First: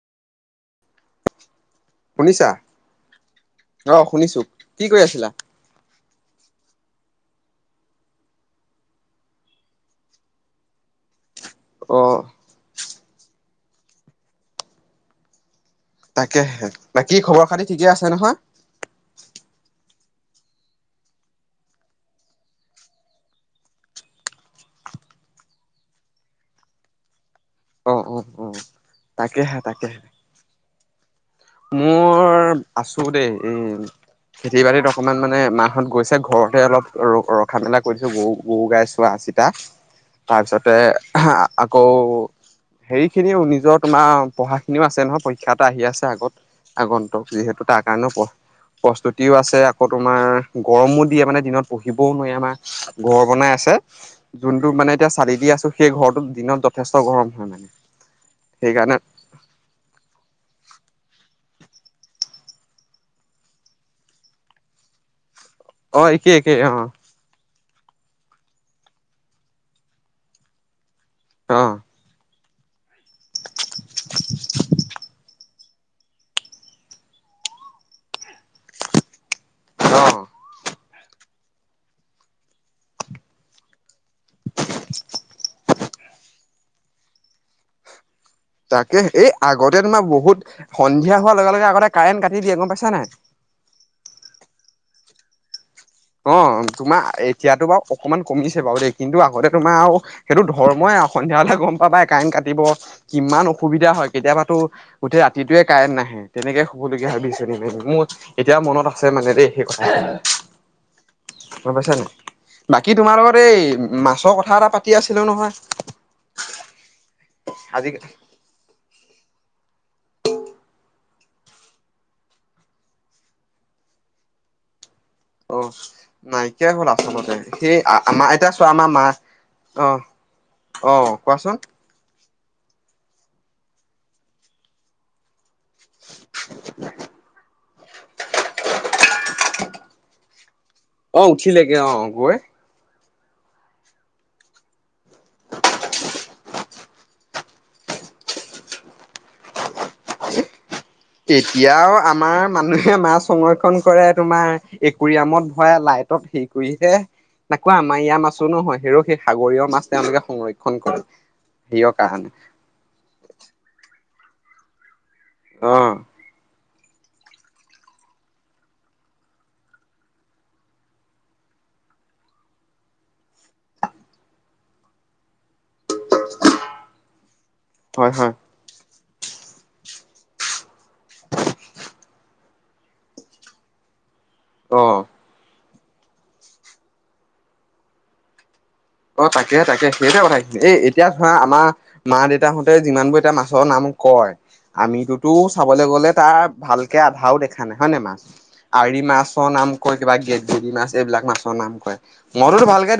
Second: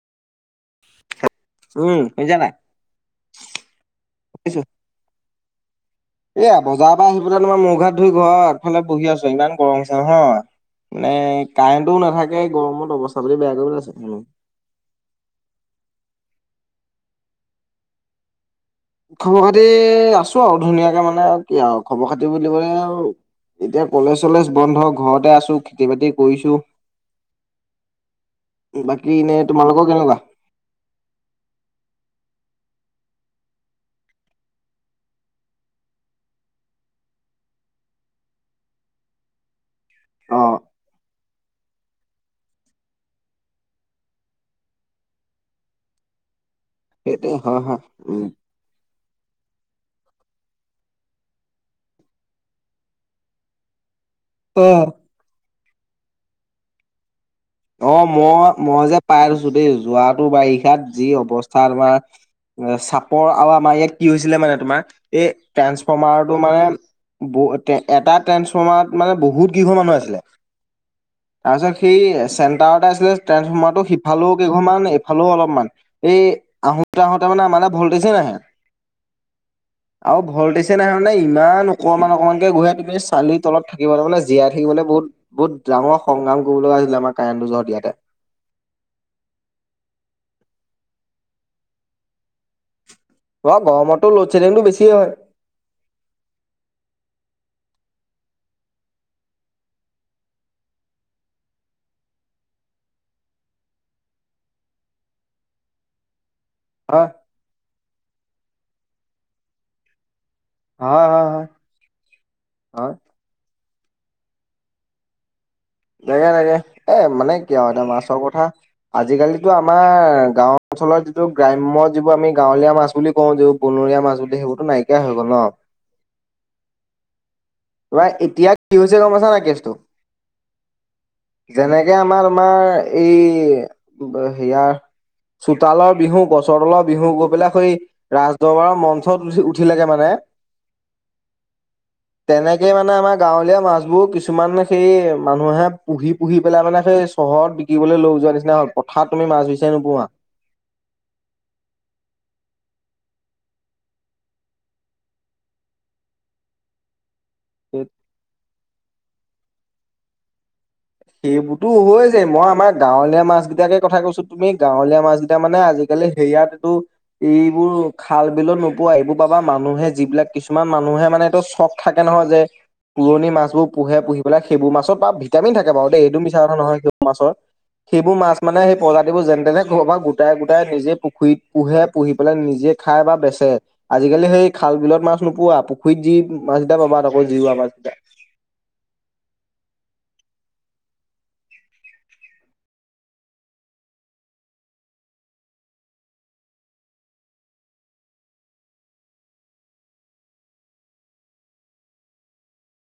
উম, [unintelligible] শুনিছা নাই? অ, শুনিছোঁ! শুনিছো কি কৰি আছিলা? এয়া, বজাৰ পা আহি পেলাই তোমাৰ মুখ-ঘাট ধুই ঘৰৰ আকফালে বহি আছোঁ, ইমান গৰম হৈছে নহয়! নে, অ কাৰেণ্টটোও নাথাকে! গৰমত অৱস্থা-পাতি বেয়া কৰি পেলাইছে। [unintelligible] তাকেহে, বাকী সবৰ সাতি ঠিকে আছে নহয় খবৰ-খাতি‌ আছোঁ আওঁ, ধুনীয়াকে মানে কি আওঁ, খবৰ-খাতি বুলিবলে আৰু এতিয়া কলেজ-চলেজ বন্ধ, ঘৰতে আছো, খেতি-বাতি কৰিছো। অ অ অ বাকী এনে, তাকেহে তোমালোক তাকেহে কেনেকুৱা? মোৰ আছোঁ দে, এ খেতি-বাতিত অকণমান মানে মাহত গৈছে, ঘৰতে অলপ ৰ-ৰখা-মেলা [unintelligible] গৰু-গৰু-গাই চোৱা-চিত [unintelligible] অ তাৰপিছতে [unintelligible] আকৌ হেৰিখিনিও নিজৰ, তোমাৰ পঢ়াখিনিও আছে নহয়, পৰীক্ষা এটা আহি আছে আগত। আগন্তক সেইটোৱে হয় যিহেতু, হয় তাৰ কাৰণেও উম। পঢ়। প্ৰস্তুতিও আছে, আকৌ তোমাৰ গৰমো দিয়ে মানে, দিনত পহিবও নোৱাৱি আমা ঘৰ বনাই আছে, যোনটো মানে এতিয়া চালি দি আছোঁ, সেই ঘৰটোত দিনত যথেষ্ট গৰম হয় মানে। অ, মই, মই সেইকাৰণে যে পাই [unintelligible] দেই যোৱাত। বাৰিষাত যি অৱস্থা তোমাৰ, চাপৰ আৰু আমাৰ ইয়াত কি হৈছিলে মানে তোমাৰ এ অ একেই ট্ৰেন্সফৰ্মাৰটো একেই মানে অ [unintelligible] এটা ট্ৰেন্সফৰ্মাৰত মানে বহুত গীঘ মানুহ আছিলে। অ তাৰ পিছত সি চেণ্টাৰতে [unintelligible] ট্ৰান্সফৰ্মাৰটো সিফালেও কেইঘমান, এইফালেও অলপমান। এই আহোঁতে, আহোঁতে মানে, মানে ভল্টেজে নাহে। অ আৰু ভল্টেজ [unintelligible] নে ইমান অকমান-অকণমানকে ঘূহে, তুমি চালি তলত থাকিবলে, মানে জীয়াই থাকিবলে বহুত বহুত ডাঙৰ সংগ্ৰাম কৰিবলগা হৈছিলে, আমাৰ কাৰেণ্টটো [unintelligible] ইয়াতে। তাকেহে, এই আগতে তোমাৰ বহুত সন্ধিয়া হোৱা লগে লগে আগতে কাৰেণ্ট কাটি দিয়ে, গম পাইছা নাই? অ', গৰমততো ল'ডশ্বেডিংটো বেছিয়ে হয়। অ', তোমা এতিয়াতো বাৰু অকমান কমিছে বাৰু দেই, কিন্তু আগতে তোমাৰ আৰু সেইটো ধৰ্মই আওঁ সন্ধিয়া হ'লে গম পাবাই, কায়েন কাটিব। কিমান অসুবিধা হয়, কেতিয়াবাতো গোটেই ৰাতিটোয়ে কাৰেণ্ট নাহে। তেনেকে হোবলগীয়া হয়, বিচনী মাৰি মাৰি মোৰ এতিয়া মনত আছে মানে দেই সেই কথা [inaudible] হ-হ‌ হয়। [unintelligible] পাইছা নাই? হয় বাকী তোমাৰ লগত এই মাছৰ কথা এটা পাতি আছিলোঁ নহয়। [unintelligible] [unintelligible] এ মানে কিয় আওঁ এতিয়া আজি মাছৰ কথা আজিকালিতো আমাৰ গাঁও অঞ্চলৰ যিটো গ্ৰাম্য, যিবোৰ আমি গাঁৱলীয়া মাছ বুলি কওঁ, [unintelligible] বনৰীয়া মাছ বুলি সেইবোৰতো নাইকিয়া হৈ গ'ল, ন? নাইকিয়া হ'ল আচলতে। সে তোমাৰ আ-আমা আয়তা এতিয়া চোৱা কি আমা হৈছে মা গম পাইছা নাই কেছটো অহ, অ', কোৱাচোন। [unintelligible] আমাৰ, তোমাৰ এই হেয়াৰ চোতালৰ বিহু, গছৰ তলৰ বিহু গৈ পেলাই সেই ৰাজদৰবাৰৰ মঞ্চত উঠি-উঠিলেগে মানে। অ' উঠিলেগে অ'। গৈ তেনেকে মানে আমাৰ গাঁৱলীয়া মাছবোৰ, কিছুমান সেই মানুহে পুহি, পুহি পেলাই মানে সেই চহৰত বিকিবলৈ লৈই যোৱা নিচিনা হ'ল, পথাত তুমি মাছ বিচায়ি নোপোৱা। এতিয়াও আমাৰ মানুহে মাছ সংৰক্ষণ কৰে, তোমাৰ একুৰিয়ামত ভৰায় লাইটত [unintelligible] [unintelligible] তাকো আমা ইয়াৰ মাছো নহয়, হেৰৌ সেই সাগৰীয় মাছ তেওঁলোকে সংৰক্ষ সেইবোৰতো [unintelligible] মই আমাৰ গাঁৱলীয়া মাছ কেইটাকে কথা কৈছো, তুমি গাঁৱলীয়া মাছ কেইটা, মানে অ আজিকালি সেয়াত এইটো এইবোৰ খাল-বিলত নোপোৱা, এইবোৰ পাবা মানুহে যিবিলাক কিছুমান মানুহে মানে এইটো চক থাকে নহয় যে পুৰণি মাছবোৰ পোহে, পুহি পেলাই সেইবোৰ মাছ‌ পা ভিটামিন থাকে [unintelligible] বাৰু দেই এইটো মিছা কথা নহয় [unintelligible] মাছৰ, হয় সেইবোৰ হয় মাছ মানে প্ৰজাতিবোৰ যেন তেনে ক'বাপা গোটাই গোটাই নিজে পুখুৰী পুহে পুহি পেলাই নিজে খাই বা বেচে। আজিকালি সেই খাল অ বিলত মাচ নোপোৱা পুখুৰীত যি মাছগিটা পাবা তাকো জিওৱা মাছকেইটা। অ', তাকে তাকে সেইটোৱে কথা এই এতিয়া ধৰা আমাৰ মা দেউতাহঁতে যিমানবোৰ এতিয়া মাছৰ নাম কয় আমিতোতো চাবলৈ গলে তাৰ ভালকে আধাও দেখা নাই হয় নে মাছ? আৰি মাছৰ নাম কয় কিবা গেগেৰি মাছ এইবিলাক মাছৰ নাম কয় মইতোতো ভালকে